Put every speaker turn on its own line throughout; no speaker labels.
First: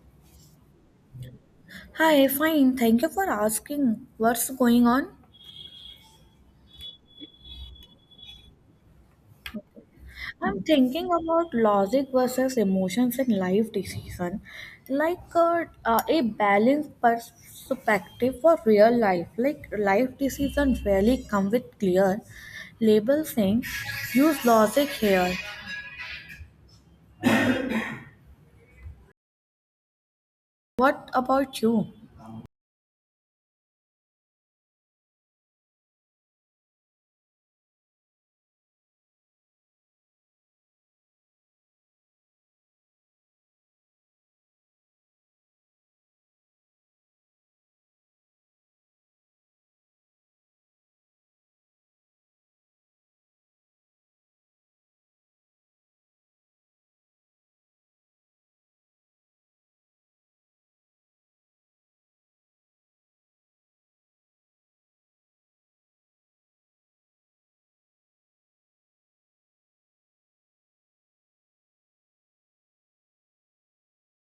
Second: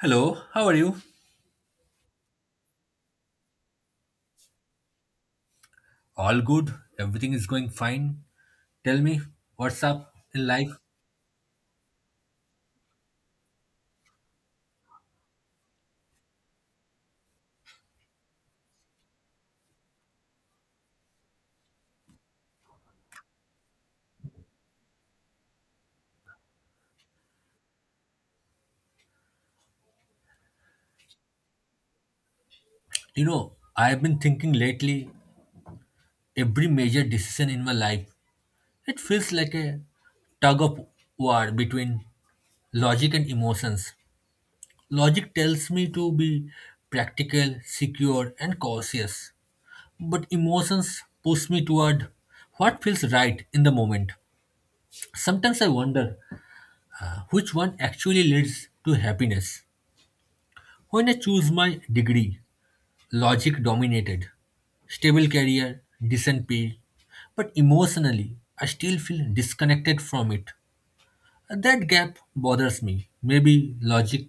Hello, how are you?
Hi, fine. Thank you for asking. What's going on?
All good. Everything is going fine. Tell me, what's up in
I'm
life?
thinking about logic versus emotions in life decision, like a balanced perspective for real life. Like life decisions rarely come with clear label saying, use logic here. What about you?
You know, I've been thinking lately, every major decision in my life, it feels like a tug of war between logic and emotions. Logic tells me to be practical, secure, and cautious, but emotions push me toward what feels right in the moment. Sometimes I wonder which one actually leads to happiness. When I choose my degree, logic dominated. Stable career, decent pay. But emotionally, I still feel disconnected from it. That gap bothers me. Maybe logic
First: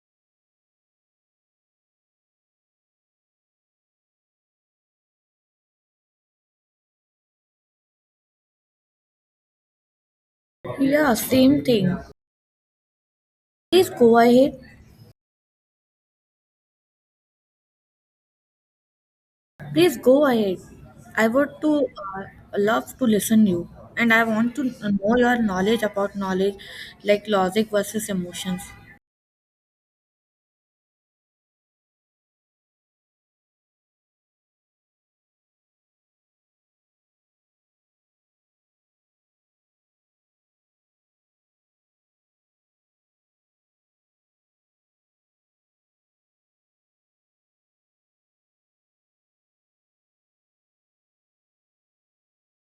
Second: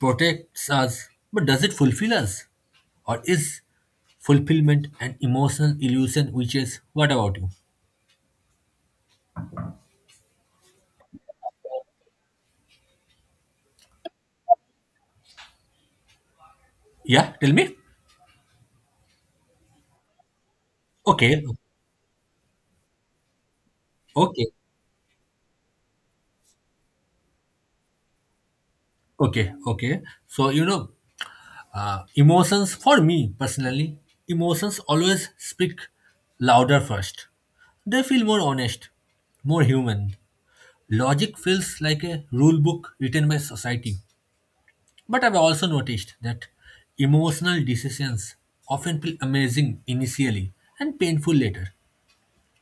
protects us, but does it fulfill us? Or is fulfillment an emotional illusion which is what about you?
Yeah, same thing. Please go ahead.
Yeah, tell me.
Please go ahead. I
Okay,
would to uh, love to listen you, and I
okay,
want to know your knowledge about knowledge, like logic versus emotions.
okay. So, you know, emotions, for me personally, emotions always speak louder first. They feel more honest, more human. Logic feels like a rule book written by society. But I've also noticed that emotional decisions often feel amazing initially and painful later.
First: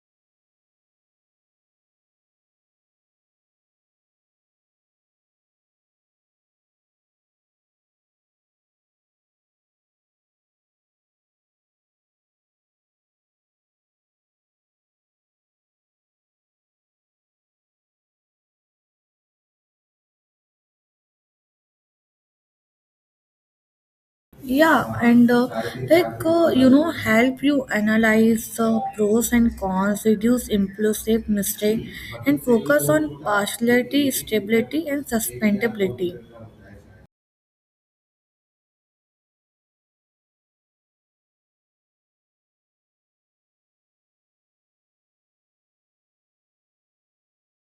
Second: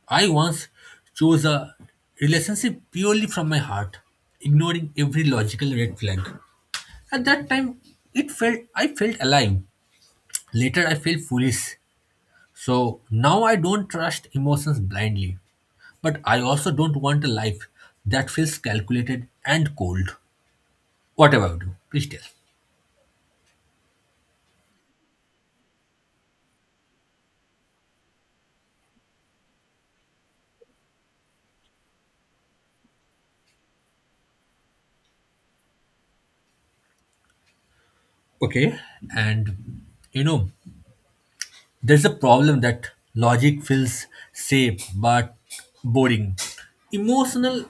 I once chose a relationship purely from my heart, ignoring every logical red flag. At that time, it felt I felt alive. Later, I feel foolish. So now I don't trust emotions blindly. But I also don't want a life that feels calculated and cold. Whatever about do, please tell.
Yeah, and like help you analyze the pros and cons, reduce impulsive mistake, and focus on partiality, stability, and sustainability.
Okay. And you know, there's a problem that logic feels safe but boring. Emotional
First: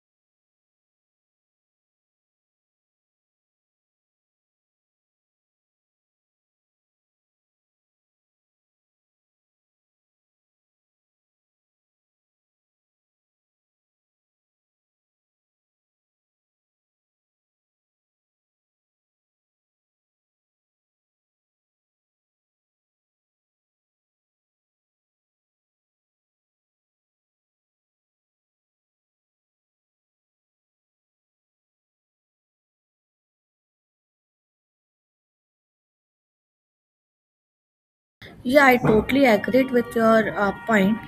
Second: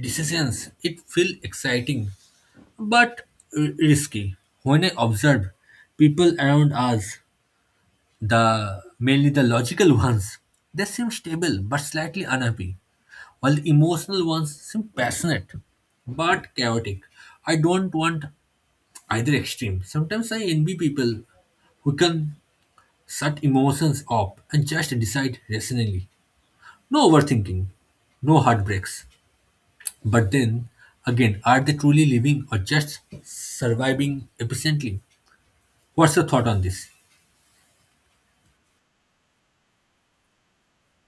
decisions, it feel exciting but risky. When I observe people around us, the mainly the logical ones, they seem stable but slightly unhappy, while the emotional ones seem passionate but chaotic. I don't want either extreme. Sometimes I envy people who can shut emotions off and just decide rationally. No overthinking, no heartbreaks. But then again, are they truly living or just surviving efficiently? What's your thought on this?
Yeah, I totally agree with your point.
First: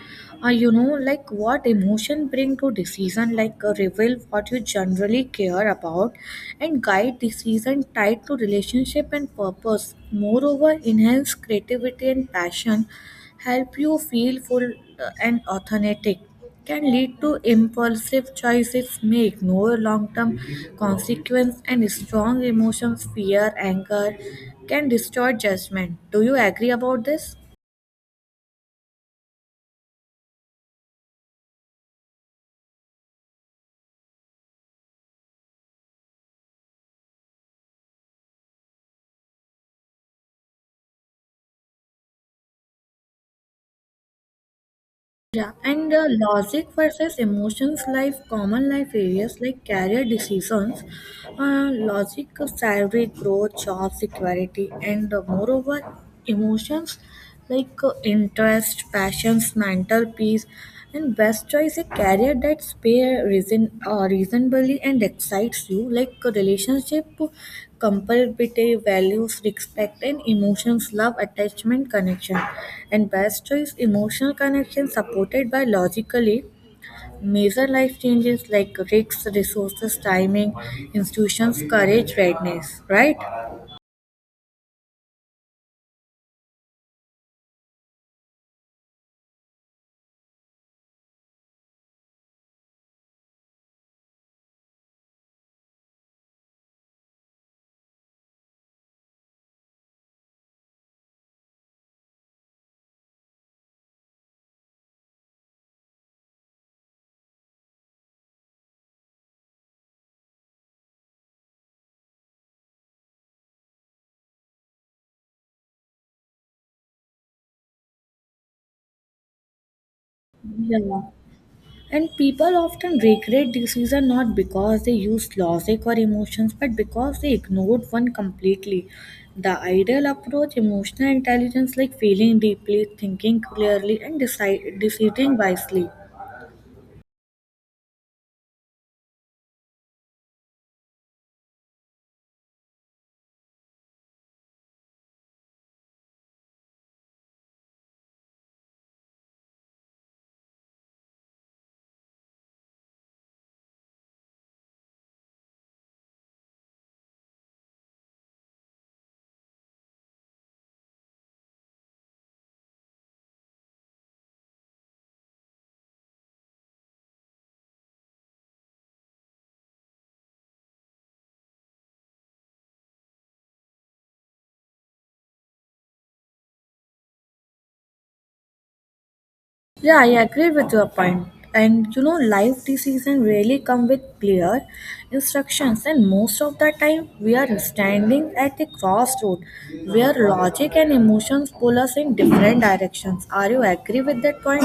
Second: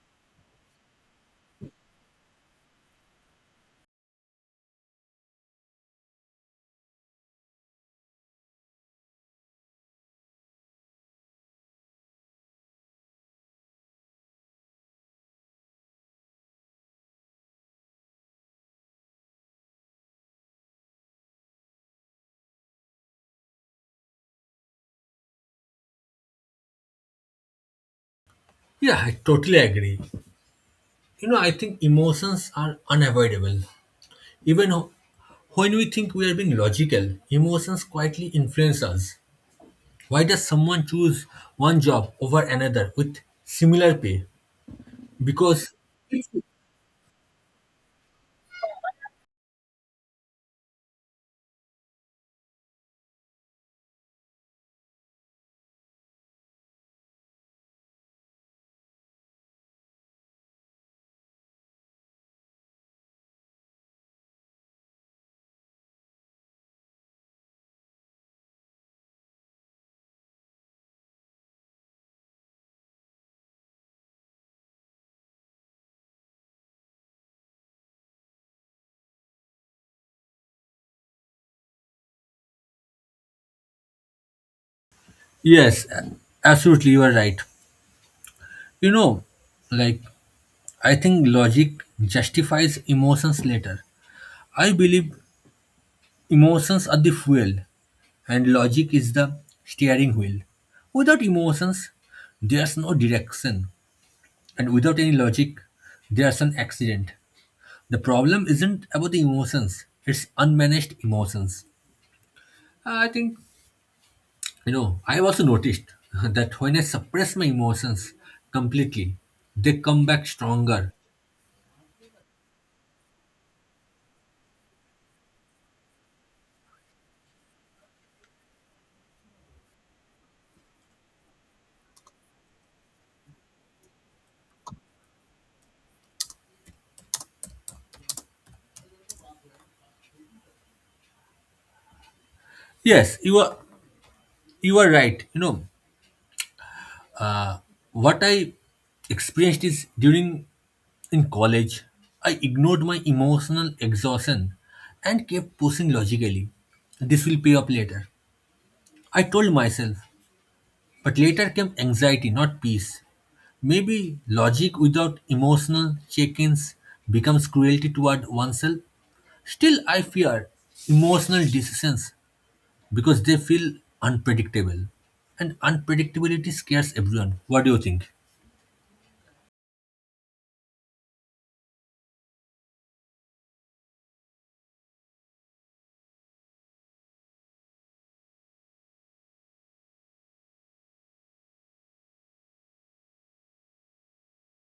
Like what emotion bring to decision, like reveal what you generally care about, and guide decision tied to relationship and purpose. Moreover, enhance creativity and passion help you feel full and authentic. Can lead to impulsive choices, may ignore long-term consequence, and strong emotions, fear, anger, can distort judgment. Do you agree about this?
Yeah, I totally agree. You know, I think emotions are unavoidable. Even when we think we are being logical, emotions quietly influence us. Why does someone choose one job over another with similar pay?
Yeah,
Because,
and logic versus emotions life common life areas like career decisions, logic, salary growth, job security, and moreover, emotions like interest, passions, mental peace. And best choice a career that pay reasonably and excites you, like a relationship, compatibility, values, respect, and emotions, love, attachment, connection. And best choice emotional connection supported by logically major life changes like risks, resources, timing, institutions, courage, readiness. Right?
yes, absolutely, you are right. You know, like, I think logic justifies emotions later. I believe emotions are the fuel and logic is the steering wheel. Without emotions, there's no direction. And without any logic, there's an accident. The problem isn't about the emotions, it's unmanaged emotions. I think, you know, I've also noticed that when I suppress my emotions completely, they come back stronger.
Yeah. And people often regret decision not because they used logic or emotions, but because they ignored one completely. The ideal approach, emotional intelligence, like feeling deeply, thinking clearly, and deciding wisely.
Yes, you are right. You know, what I experienced is during in college, I ignored my emotional exhaustion and kept pushing logically. This will pay up later, I told myself. But later came anxiety, not peace. Maybe logic without emotional check ins becomes cruelty toward oneself. Still, I fear emotional decisions because they feel unpredictable. And unpredictability scares everyone. What do you think?
Yeah, I agree with your point. And life decisions really come with clear instructions, and most of the time we are standing at a crossroad where logic and emotions pull us in different directions. Are you agree with that point?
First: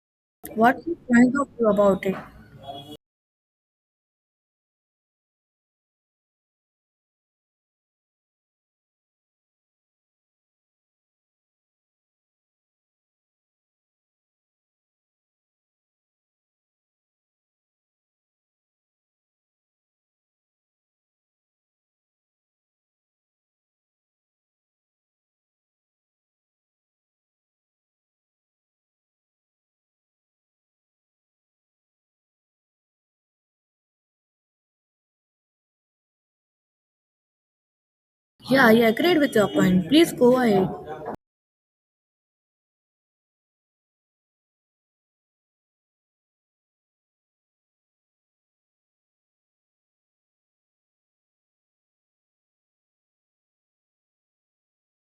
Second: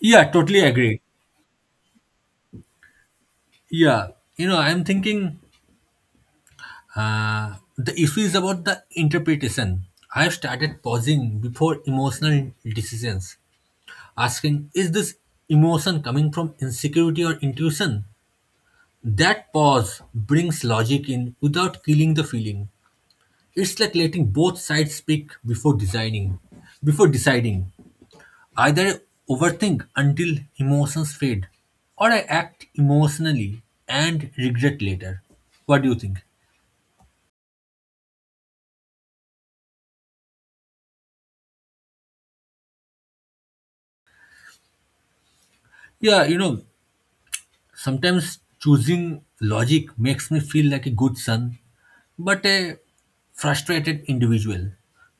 Yeah, totally
What are you
agree.
trying to do about it?
Yeah, you know, I'm thinking the issue is about the interpretation. I've started pausing before emotional decisions asking, is this emotion coming from insecurity or intuition? That pause brings logic in without killing the feeling. It's like letting both sides speak before designing, before deciding. Either I overthink until emotions fade, or I act emotionally and regret later. What do you think?
Yeah, I agreed with your point. Please go ahead.
Yeah, you know, sometimes choosing logic makes me feel like a good son but a frustrated individual.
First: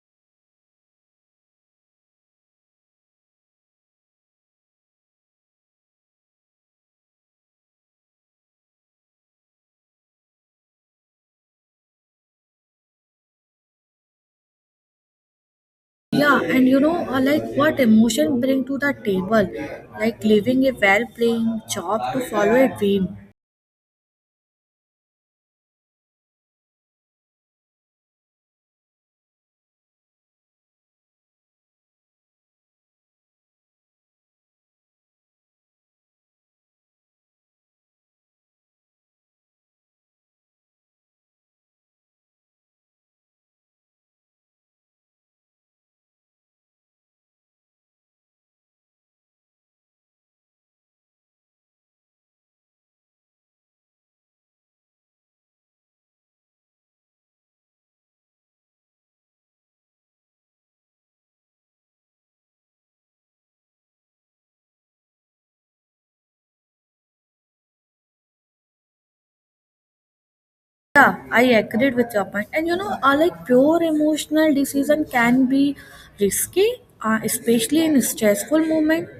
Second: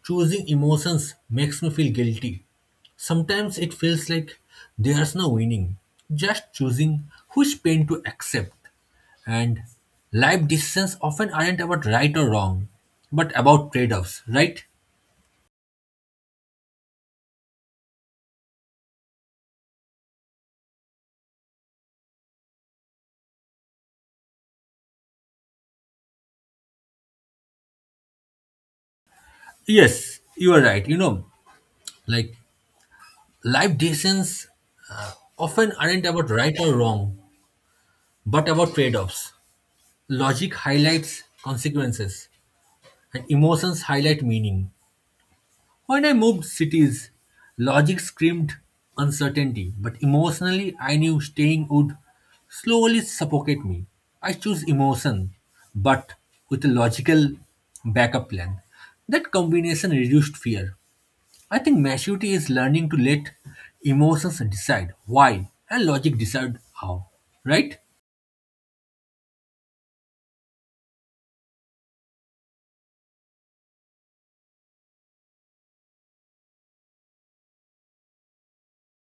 Choosing emotions makes me feel guilty. Sometimes it feels like there's no winning, just choosing which pain to accept. And life decisions often aren't about right or wrong, but about trade offs, right?
Yeah, and like what emotion bring to the table, like leaving a well-paying job to follow a dream.
Yes, you are right. You know, like life decisions often aren't about right or wrong, but about trade offs. Logic highlights consequences, and emotions highlight meaning. When I moved cities, logic screamed uncertainty, but emotionally I knew staying would slowly suffocate me. I chose emotion, but with a logical backup plan. That combination reduced fear. I think maturity is learning to let emotions decide why and logic decide how. Right?
Yeah, I agreed with your point. And like pure emotional decision can be risky, especially in stressful moment.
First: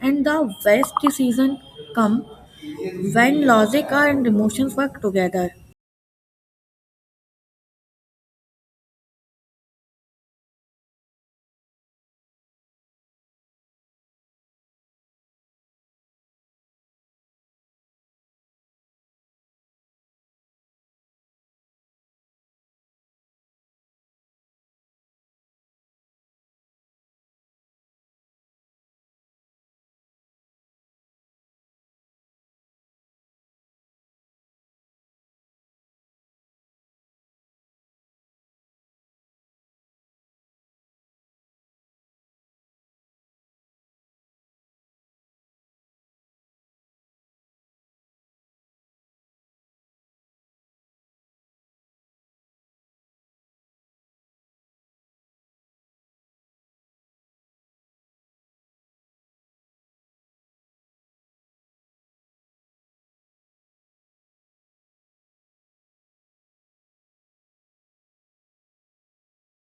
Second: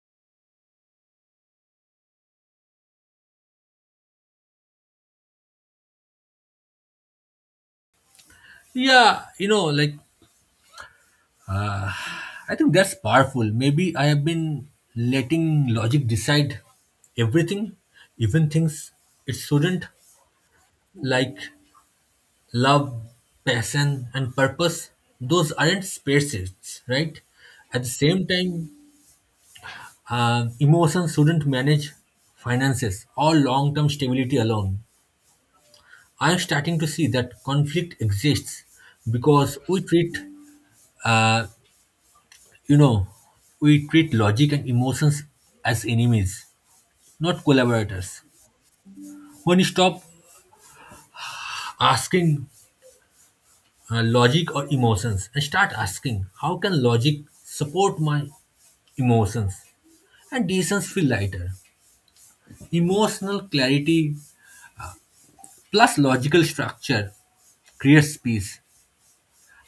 And the best decision come when logic and emotions work together.
Yeah, you know, like I think that's powerful. Maybe I have been letting logic decide everything, even things it shouldn't, like love, passion, and purpose. Those aren't spaces, right? At the same time, emotions shouldn't manage finances or long term stability alone. I'm starting to see that conflict exists because we treat, uh, you know, we treat logic and emotions as enemies not collaborators. When you stop asking logic or emotions and start asking, how can logic support my emotions? And decisions feel lighter. Emotional clarity plus logical structure creates peace.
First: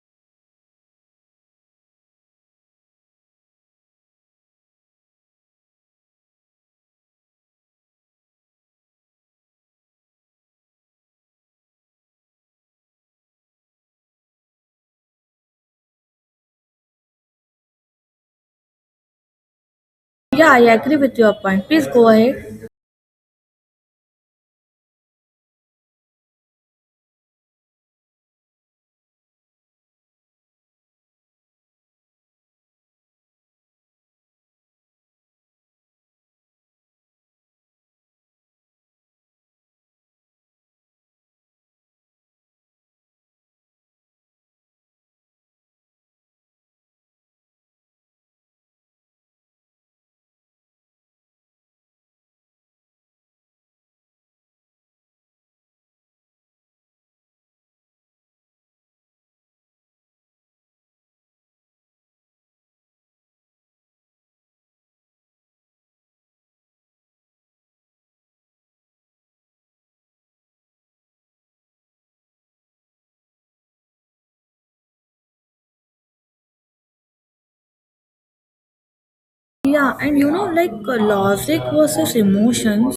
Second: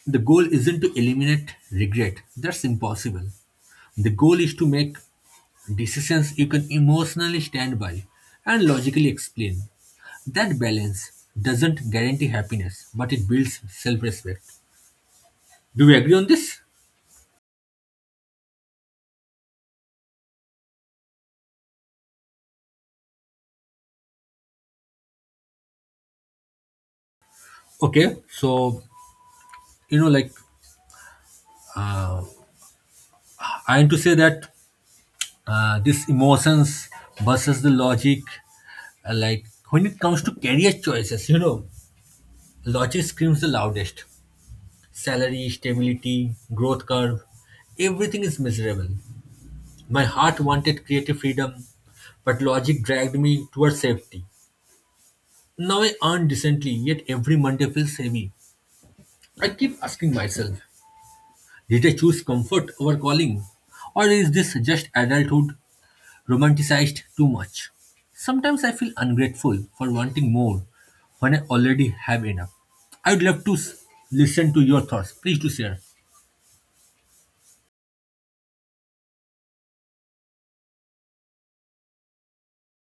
The goal isn't to eliminate regret, that's impossible. The goal is to make decisions you can emotionally stand by and logically explain. That balance doesn't guarantee happiness, but it builds self respect. Do we agree on this?
Yeah, I agree with your point. Please go ahead.
Okay, so you know, like I am to say that this emotions versus the logic, like when it comes to career choices, you know, logic screams the loudest. Salary, stability, growth curve, everything is miserable. My heart wanted creative freedom, but logic dragged me towards safety. Now I earn decently, yet every Monday feels heavy. I keep asking myself, did I choose comfort over calling? Or is this just adulthood romanticized too much? Sometimes I feel ungrateful for wanting more when I already have enough. I'd love to listen to your thoughts. Please do share.
Yeah, and like logic versus emotions.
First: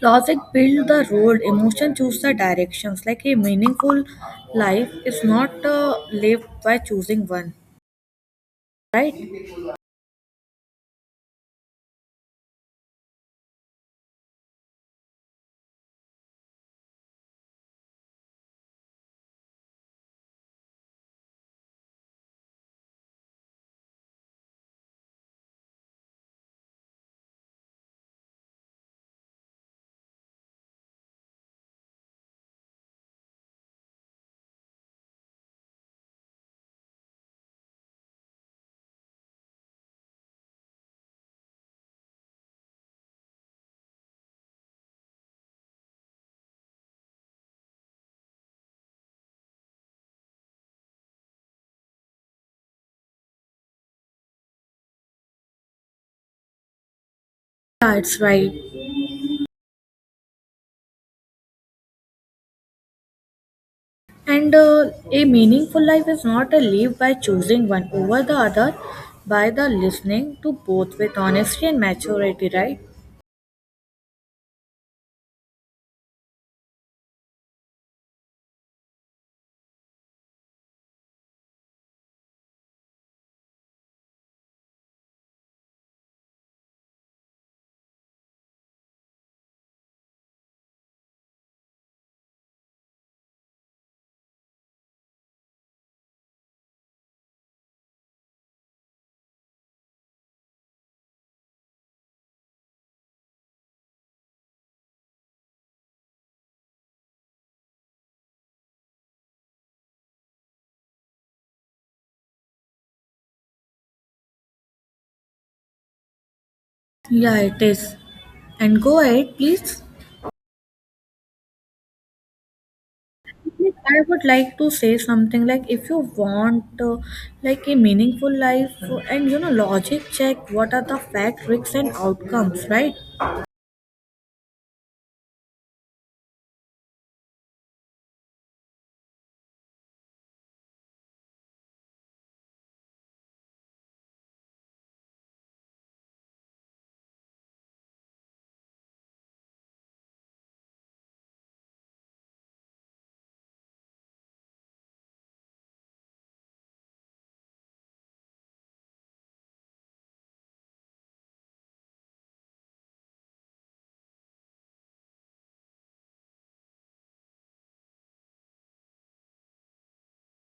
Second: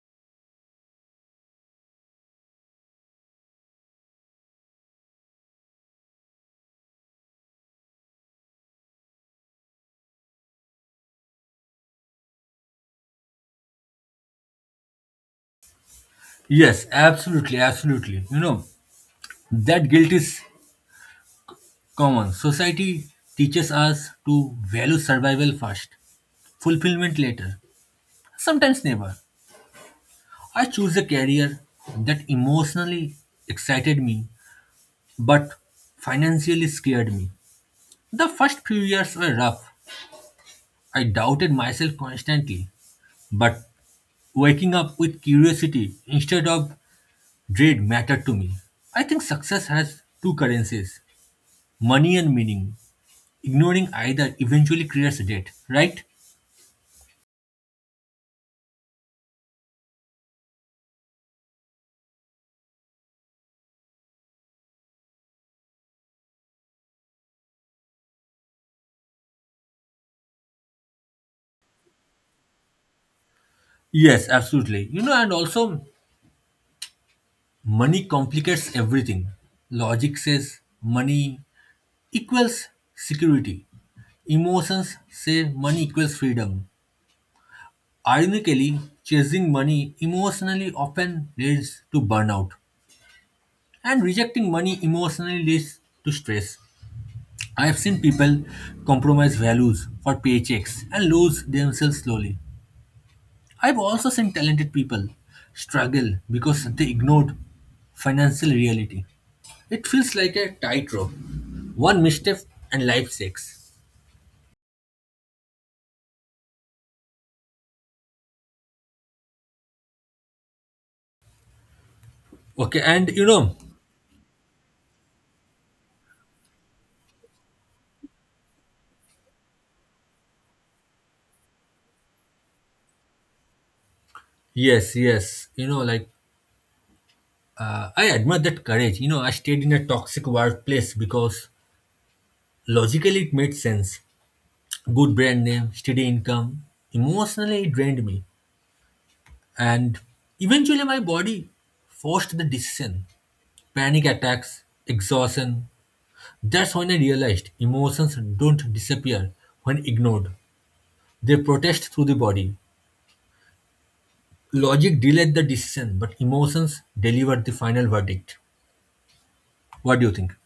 Logic build the road, emotion choose the directions. Like a meaningful life is not lived by choosing one, right?
Yes, absolutely, absolutely. You know, that guilt is common. Society teaches us to value survival first, fulfillment later, sometimes never. I choose a career that emotionally excited me but financially scared me. The first few years were rough. I doubted myself constantly, but waking up with curiosity instead of dread mattered to me. I think success has two currencies, money and meaning. Ignoring either eventually creates debt, right?
Yeah, it's right. And a meaningful life is not a lived by choosing one over the other, by the listening to both with honesty and maturity, right?
Yes, absolutely. You know, and also money complicates everything. Logic says money equals security. Emotions say money equals freedom. Ironically, chasing money emotionally often leads to burnout, and rejecting money emotionally leads to stress. I have seen people compromise values for paychecks and lose themselves slowly. I've also seen talented people struggle because they ignored financial reality. It feels like a tightrope. One misstep and life shakes.
Yeah, it is. And go ahead, please.
Okay, and you know,
Like, I would like to say something like, if you want like a meaningful life and logic check what are the fact, risks, and outcomes, right?
yes, yes, you know, like I admire that courage. You know, I stayed in a toxic workplace because logically it made sense. Good brand name, steady income. Emotionally, it drained me, and eventually my body forced the decision. Panic attacks, exhaustion. That's when I realized emotions don't disappear when ignored. They protest through the body. Logic delayed the decision, but emotions deliver the final verdict. What do you think?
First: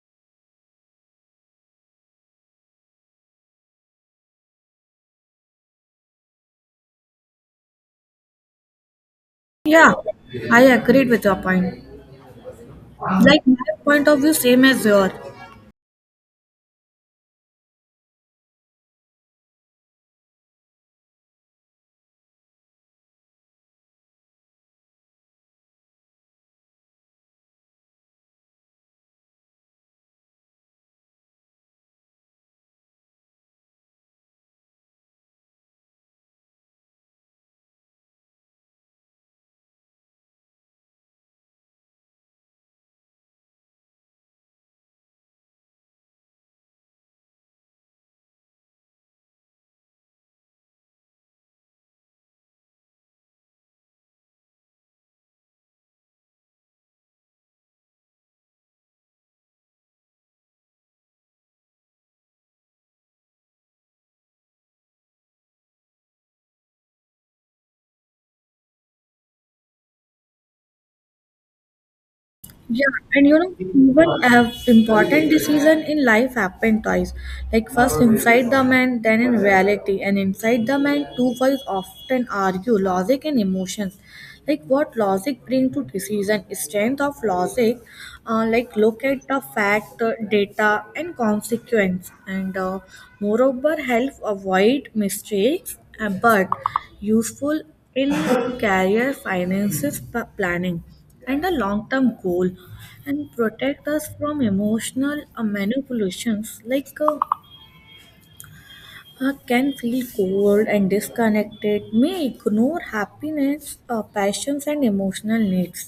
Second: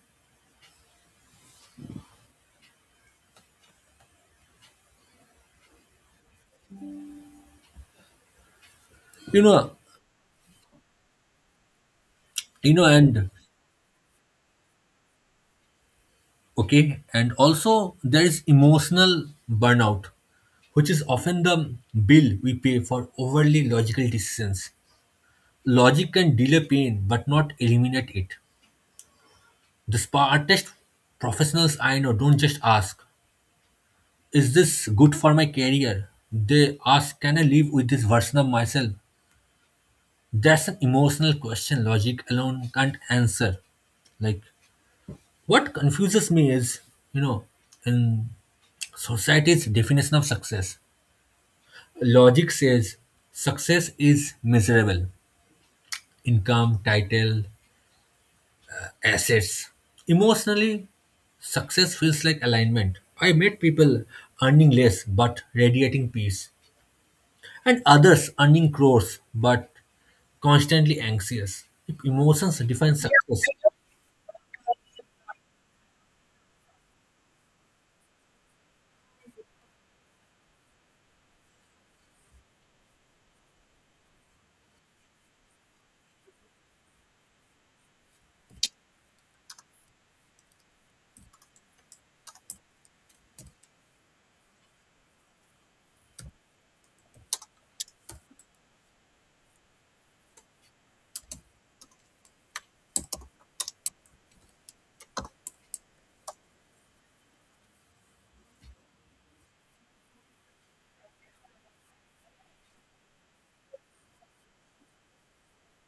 You know,
Yeah, I agreed with your point.
you know, and
Like, my point of view same as yours.
okay, and also there is emotional burnout, which is often the bill we pay for overly logical decisions. Logic can delay pain but not eliminate it. The smartest professionals I know don't just ask, is this good for my career? They ask, can I live with this version of myself? That's an emotional question logic alone can't answer. Like, what confuses me is, you know, in society's definition of success, logic says success is miserable income, title, assets. Emotionally, success feels like alignment. I met people earning less but radiating peace, and others earning crores but constantly anxious. Emotions
Yeah,
define
and
success.
even have important decision in life happen twice. Like first inside the man, then in reality. And inside the man, two wives often argue logic and emotions. Like what logic bring to decision, strength of logic, like look at the fact, data, and consequence, and moreover help avoid mistakes. But useful in career finances planning and a long-term goal and protect us from emotional manipulations like can feel cold and disconnected, may ignore happiness, passions and emotional needs,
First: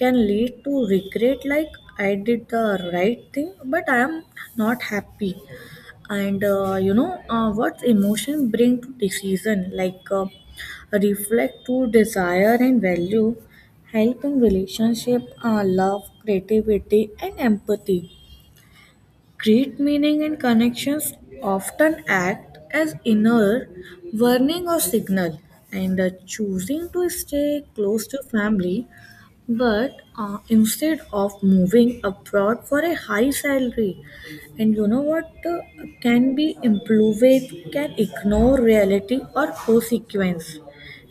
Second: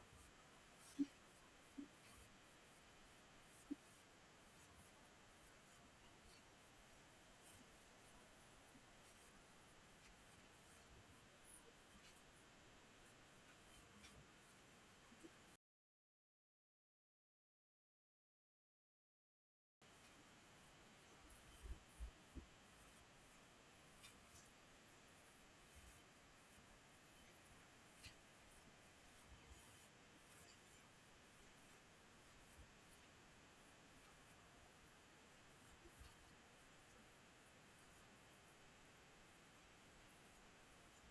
can lead to regret like I did the right thing but I am not happy. And what emotion bring to decision like reflect to desire and value, help in relationship, love creativity and empathy, create meaning and connections, often act as inner warning or signal. And choosing to stay close to family but instead of moving abroad for a high salary, and you know what, can be improved, can ignore reality or consequence.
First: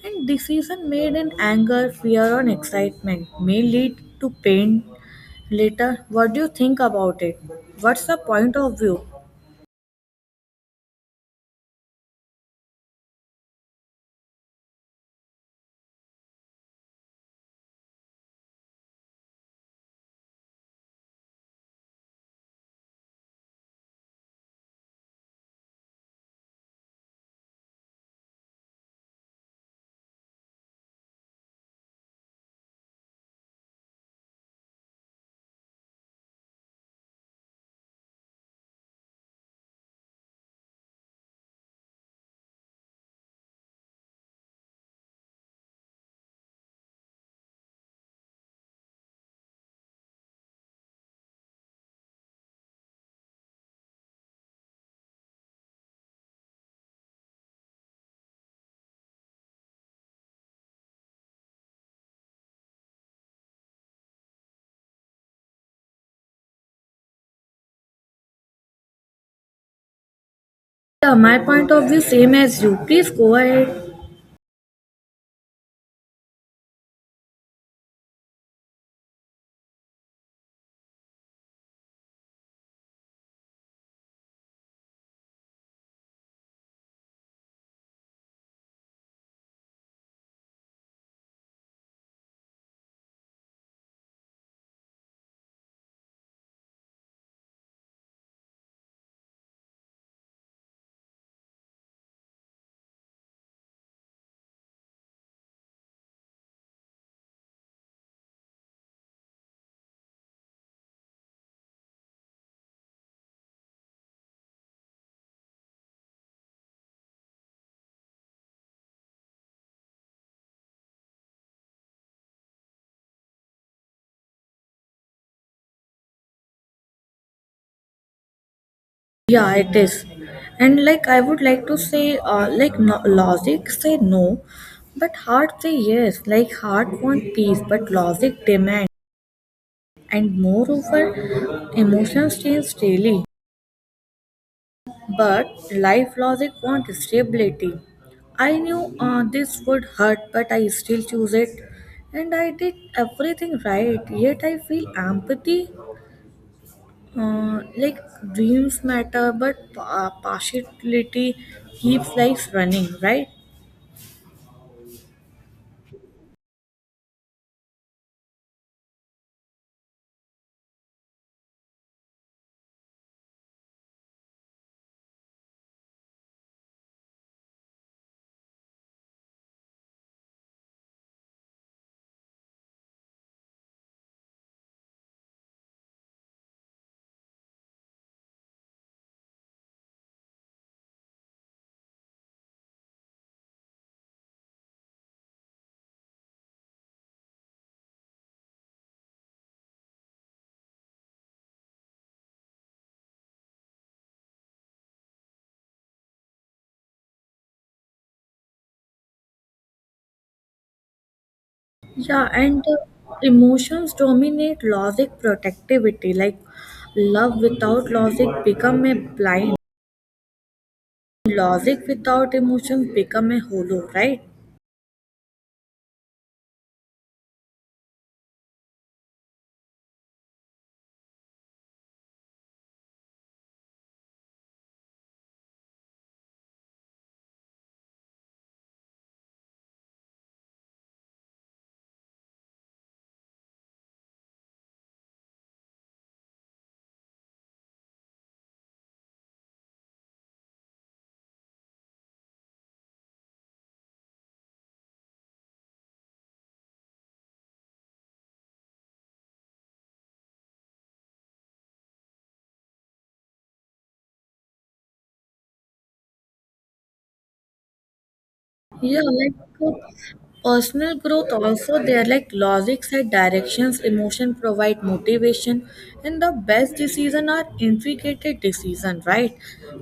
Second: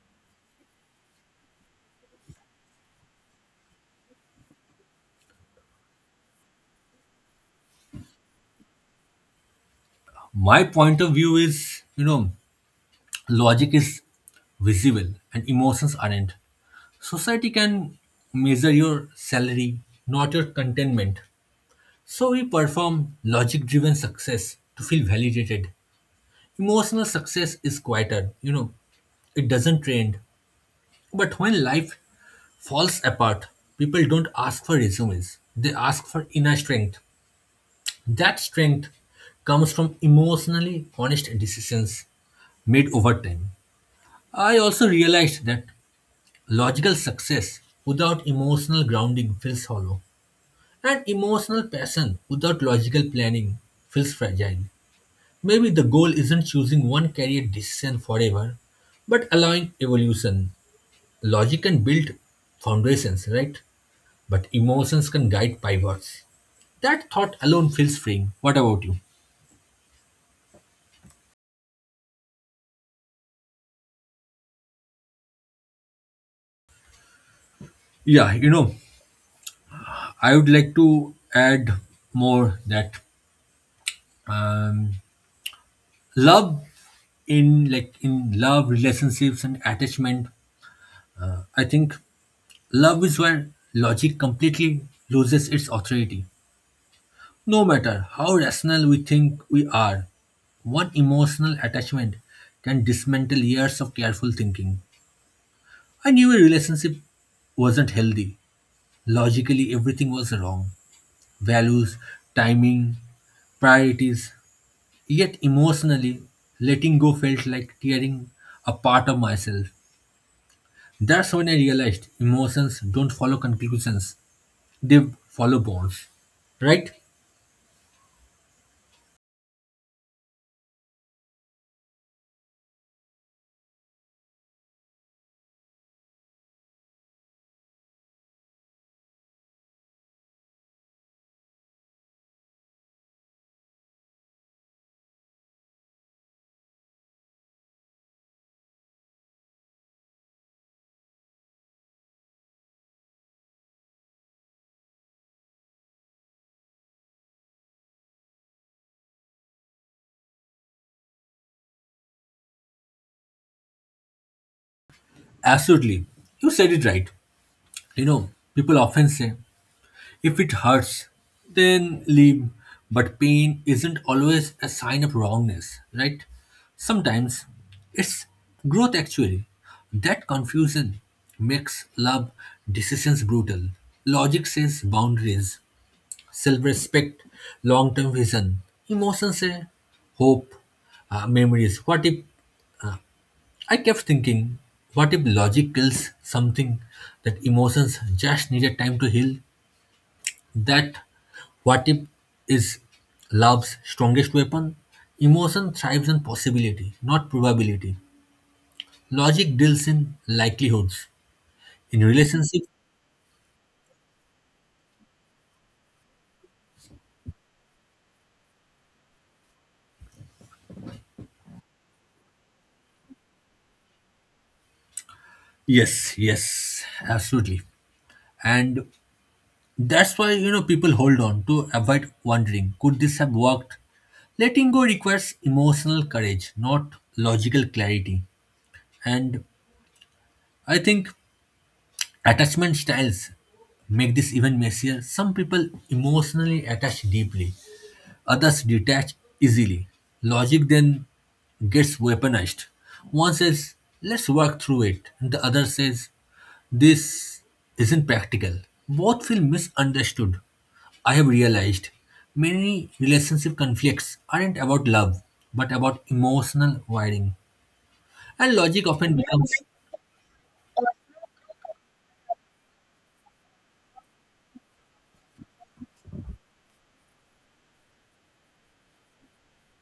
And decision made in anger, fear, or excitement may lead to pain later. What do you think about it? What's the point of view?
My point of view is you know, logic is visible and emotions aren't. Society can measure your salary, not your contentment. So we perform logic driven success to feel validated. Emotional success is quieter, you know, it doesn't trend. But when life falls apart, people don't ask for resumes, they ask for inner strength. That strength comes from emotionally honest decisions made over time. I also realized that logical success without emotional grounding feels hollow, and emotional passion without logical planning feels fragile. Maybe the goal isn't choosing one career decision forever, but allowing evolution. Logic can build foundations, right? But emotions can guide pivots. That thought alone feels freeing. What about you?
Yeah, my point of view same as you. Please go ahead.
Yeah, you know, I would like to add more that um, love in like in love relationships and attachment. I think love is where logic completely loses its authority. No matter how rational we think we are, one emotional attachment can dismantle years of careful thinking. I knew a relationship wasn't healthy. Logically, everything was wrong, values, timing, priorities. Yet, emotionally, letting go felt like tearing a part of myself. That's when I realized emotions don't follow conclusions, they follow bonds. Right?
Yeah, it is. And like I would like to say, like no, logic say no, but heart say yes. Like heart want peace, but logic demand. And moreover, emotions change daily, but life logic want stability. I knew this would hurt, but I still choose it. And I did everything right, yet I feel empathy. Like dreams matter, but partiality keeps life running, right?
Absolutely. You said it right. You know, people often say if it hurts, then leave. But pain isn't always a sign of wrongness, right? Sometimes it's growth actually. That confusion makes love decisions brutal. Logic says boundaries, self respect, long term vision. Emotions say hope, memories. What if, I kept thinking, what if logic kills something that emotions just needed time to heal? That what if is love's strongest weapon. Emotion thrives on possibility, not probability. Logic deals in likelihoods. In
Yeah, and
relationships,
emotions dominate logic protectivity. Like love without logic become a blind. Logic without emotions become a hollow, right?
yes, yes, absolutely. And that's why you know people hold on to avoid wondering, could this have worked? Letting go requires emotional courage, not logical clarity. And I think attachment styles make this even messier. Some people emotionally attach deeply, others detach easily. Logic then gets weaponized. One says, let's work through it, and the other says, this isn't practical. Both feel misunderstood. I have realized many relationship conflicts aren't about love, but about emotional wiring. And logic
Yeah,
often
like
becomes
uh, personal growth also there, like logic set directions, emotion provide motivation, and the best decision are intricate decision, right?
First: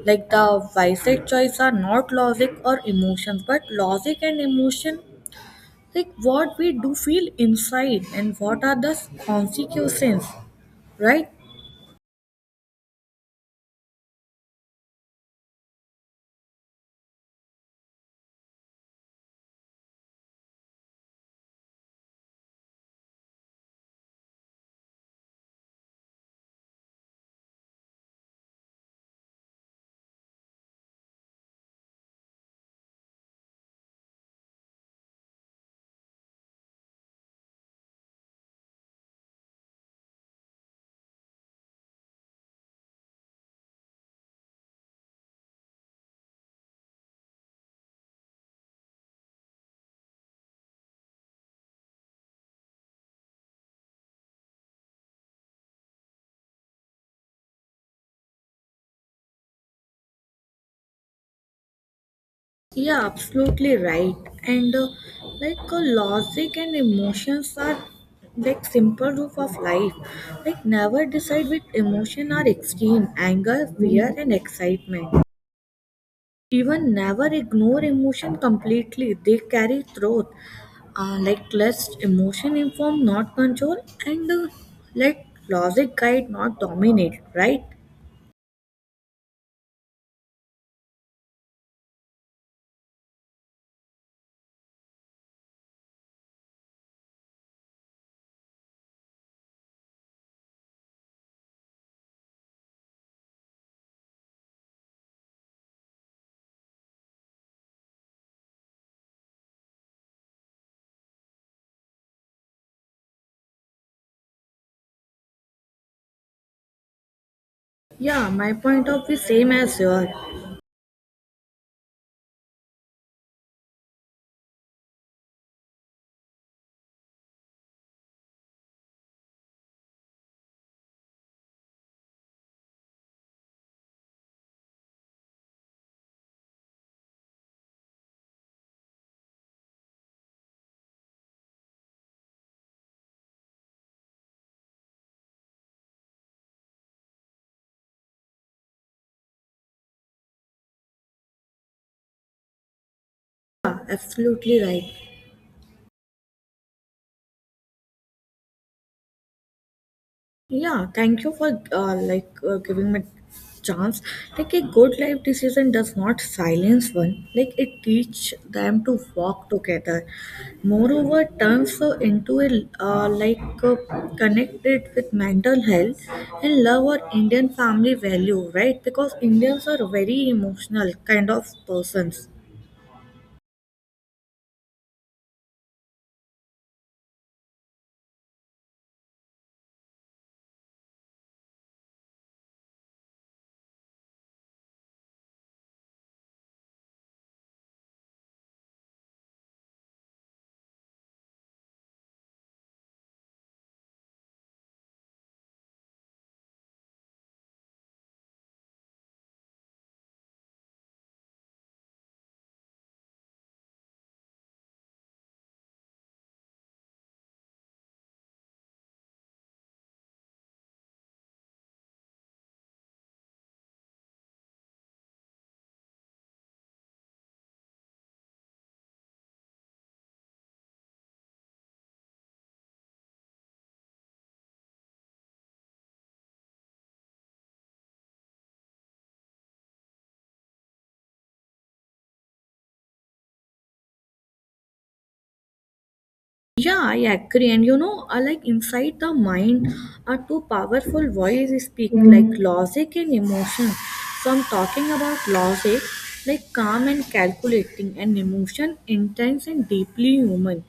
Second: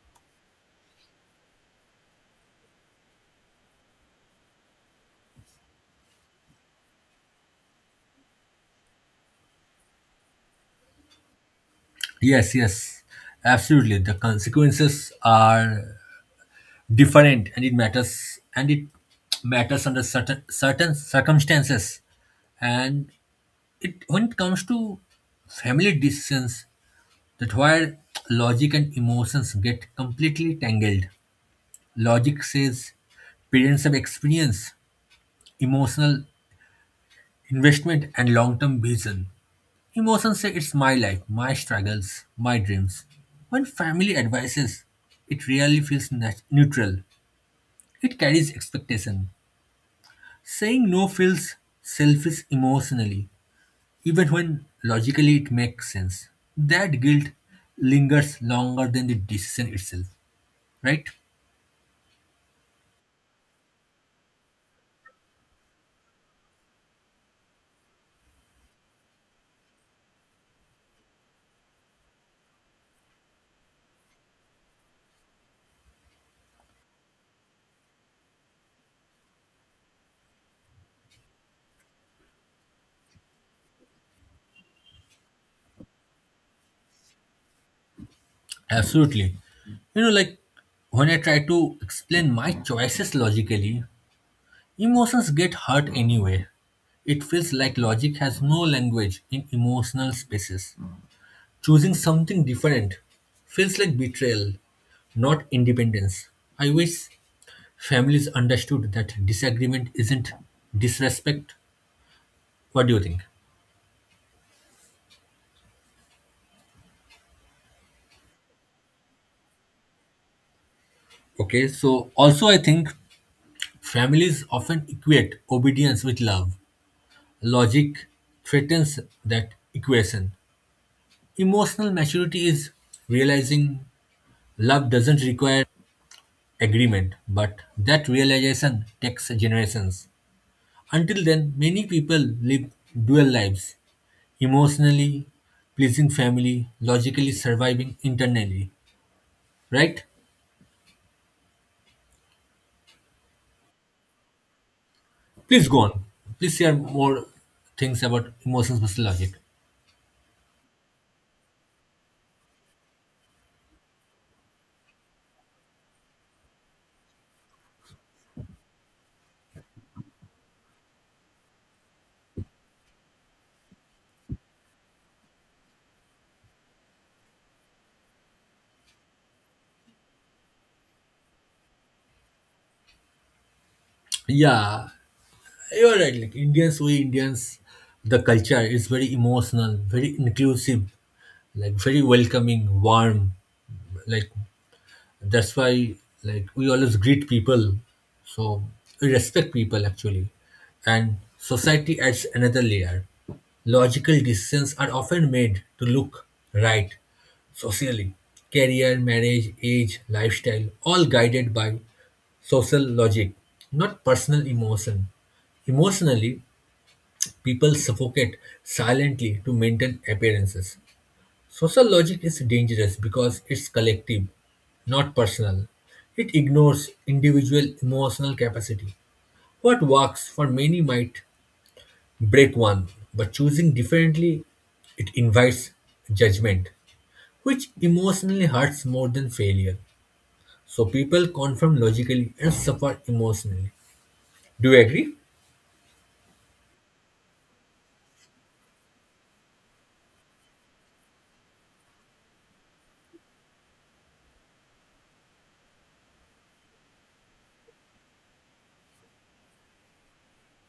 Like the wisest choice are not logic or emotions, but logic and emotion, like what we do feel inside and what are the consequences, right?
yes, yes, absolutely. The consequences are different, and it matters under certain circumstances. And it when it comes to family decisions, that where logic and emotions get completely tangled. Logic says parents have experience, emotional investment, and long-term vision. Emotions say it's my life, my struggles, my dreams. When family advises, it really feels neutral. It carries expectation. Saying no feels selfish emotionally, even when logically it makes sense. That guilt lingers longer than the decision itself, right?
Yeah, absolutely right. And like logic and emotions are like simple roof of life. Like never decide which emotion are extreme, anger, fear, and excitement. Even never ignore emotion completely. They carry truth. Like let emotion inform, not control, and let logic guide, not dominate. Right?
Absolutely. You know, like when I try to explain my choices logically, emotions get hurt anyway. It feels like logic has no language in emotional spaces. Choosing something different feels like betrayal, not independence. I wish families understood that disagreement isn't disrespect. What do you think?
Yeah, my point of view same as your.
Okay, so also I think families often equate obedience with love. Logic threatens that equation. Emotional maturity is realizing love doesn't require agreement, but that realization takes generations. Until then, many people live dual lives emotionally pleasing family, logically surviving internally, right?
Yeah, absolutely right.
Please go on. Please share more things about emotions versus logic.
Yeah, thank you for like giving me chance. Like a good life decision does not silence one. Like it teach them to walk together. Moreover, turns into a like connected with mental health and love or Indian family value, right? Because Indians are very emotional kind of persons.
Yeah, you're right. Like Indians, we Indians, the culture is very emotional, very inclusive, like very welcoming, warm, like that's why like we always greet people, so we respect people actually, and society adds another layer. Logical decisions are often made to look right socially. Career, marriage, age, lifestyle, all guided by social logic, not personal emotion. Emotionally, people suffocate silently to maintain appearances. Social logic is dangerous because it's collective, not personal. It ignores individual emotional capacity. What works for many might break one, but choosing differently, it invites judgment, which emotionally hurts more than failure. So people confirm logically and suffer emotionally. Do you agree?
Yeah, I agree. And like inside the mind are two powerful voices speak, like logic and emotion. So I'm talking about logic, like calm and calculating, and emotion, intense and deeply human.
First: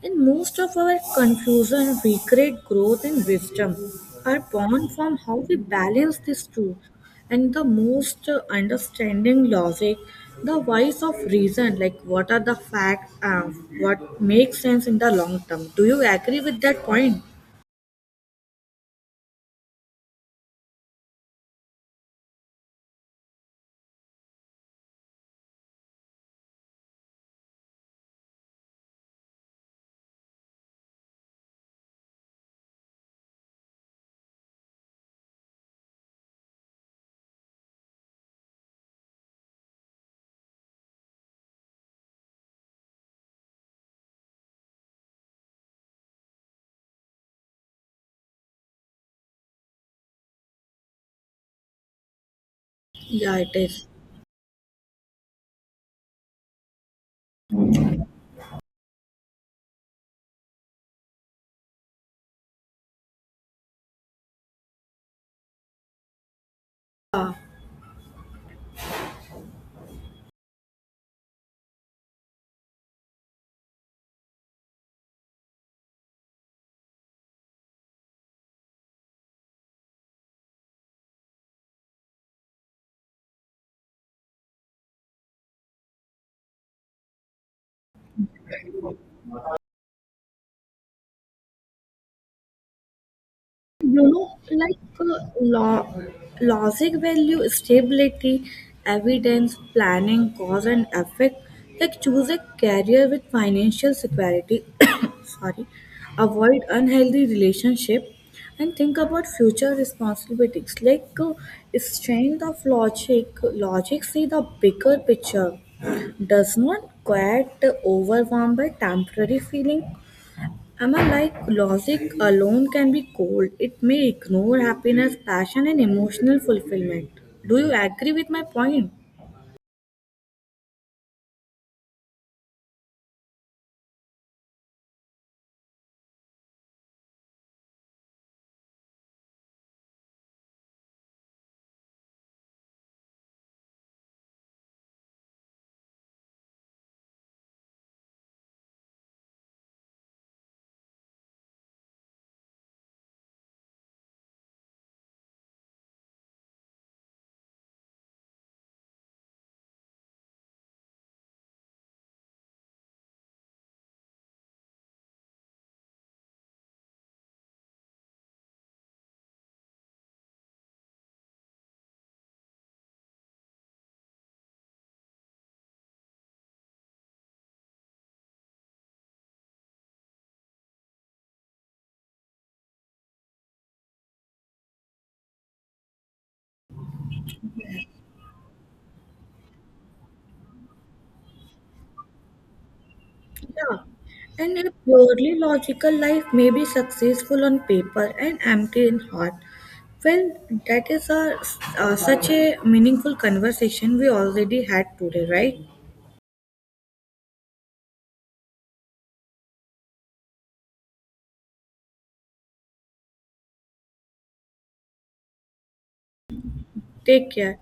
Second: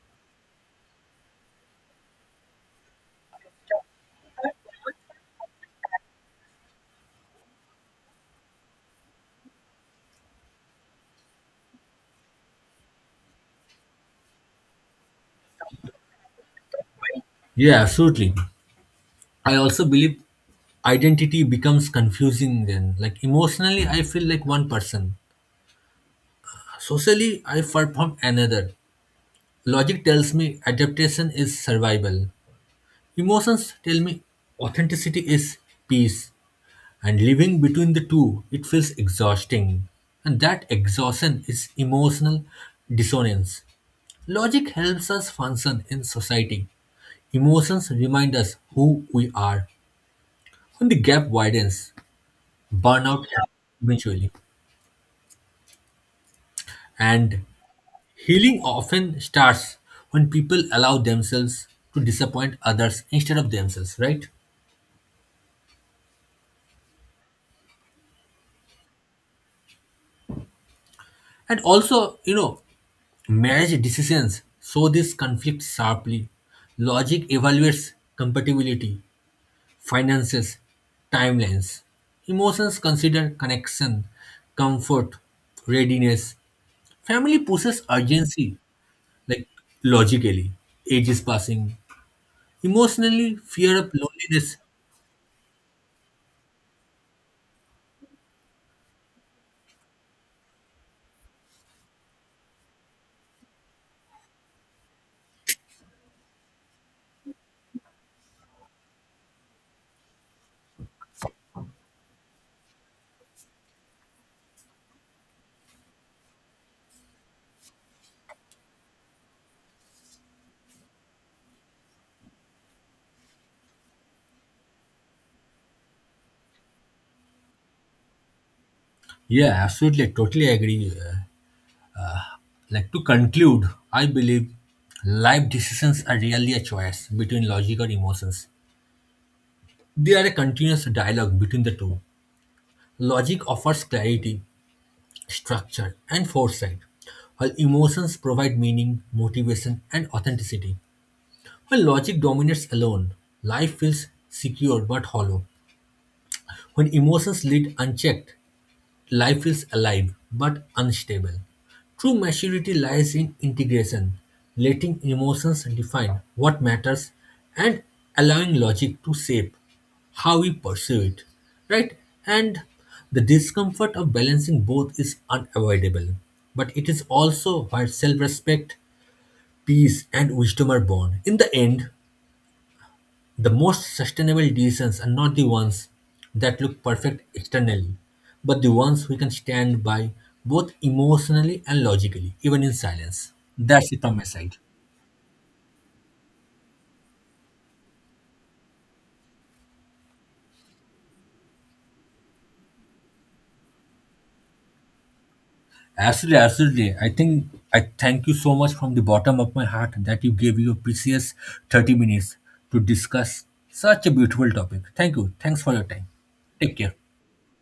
And most of our confusion, regret, growth, and wisdom are born from how we balance these two. And the most understanding logic, the voice of reason, like what are the facts, what makes sense in the long term? Do you agree with that point?
Yeah, absolutely. I also believe identity becomes confusing then. Like emotionally, I feel like one person, socially, I perform another. Logic tells me adaptation is survival. Emotions tell me authenticity is peace. And living between the two, it feels exhausting. And that exhaustion is emotional dissonance. Logic helps us function in society. Emotions remind us who we are. When the gap widens, burnout
Yeah, it
happens
is.
eventually. And healing often starts when people allow themselves to disappoint others instead of themselves, right? And also, you know, marriage decisions show this conflict sharply. Logic evaluates compatibility, finances, timelines. Emotions consider connection, comfort, readiness. Family pushes urgency, like logically. Age is passing. Emotionally, fear of loneliness.
Like lo- logic value stability, evidence, planning, cause and effect, like choose a career with financial security sorry, avoid unhealthy relationship and think about future responsibilities, like strength of logic. Logic see the bigger picture, does not get overwhelmed by temporary feeling. Am I like logic alone can be cold? It may ignore happiness, passion, and emotional fulfillment. Do you agree with my point?
Yeah, absolutely. I totally agree. Like to conclude, I believe life decisions are really a choice between logic or emotions. They are a continuous dialogue between the two. Logic offers clarity, structure, and foresight, while emotions provide meaning, motivation, and authenticity. When logic dominates alone, life feels secure but hollow. When emotions lead unchecked, life is alive but unstable. True maturity lies in integration, letting emotions define what matters and allowing logic to shape how we pursue it. Right? And the discomfort of balancing both is unavoidable, but it is also where self respect, peace, and wisdom are born. In the end, the most sustainable decisions are not the ones that look perfect externally, but the ones we can stand by both emotionally and logically, even in silence.
Yeah.
That's it on my side.
And a purely logical life may be successful on paper and empty in heart. Well, that is such a meaningful conversation we already had today, right?
Absolutely, absolutely. I think I thank you so much from the bottom of my heart that you gave your precious 30 minutes to discuss such a beautiful topic. Thank you. Thanks for your time. Take care.
Take care.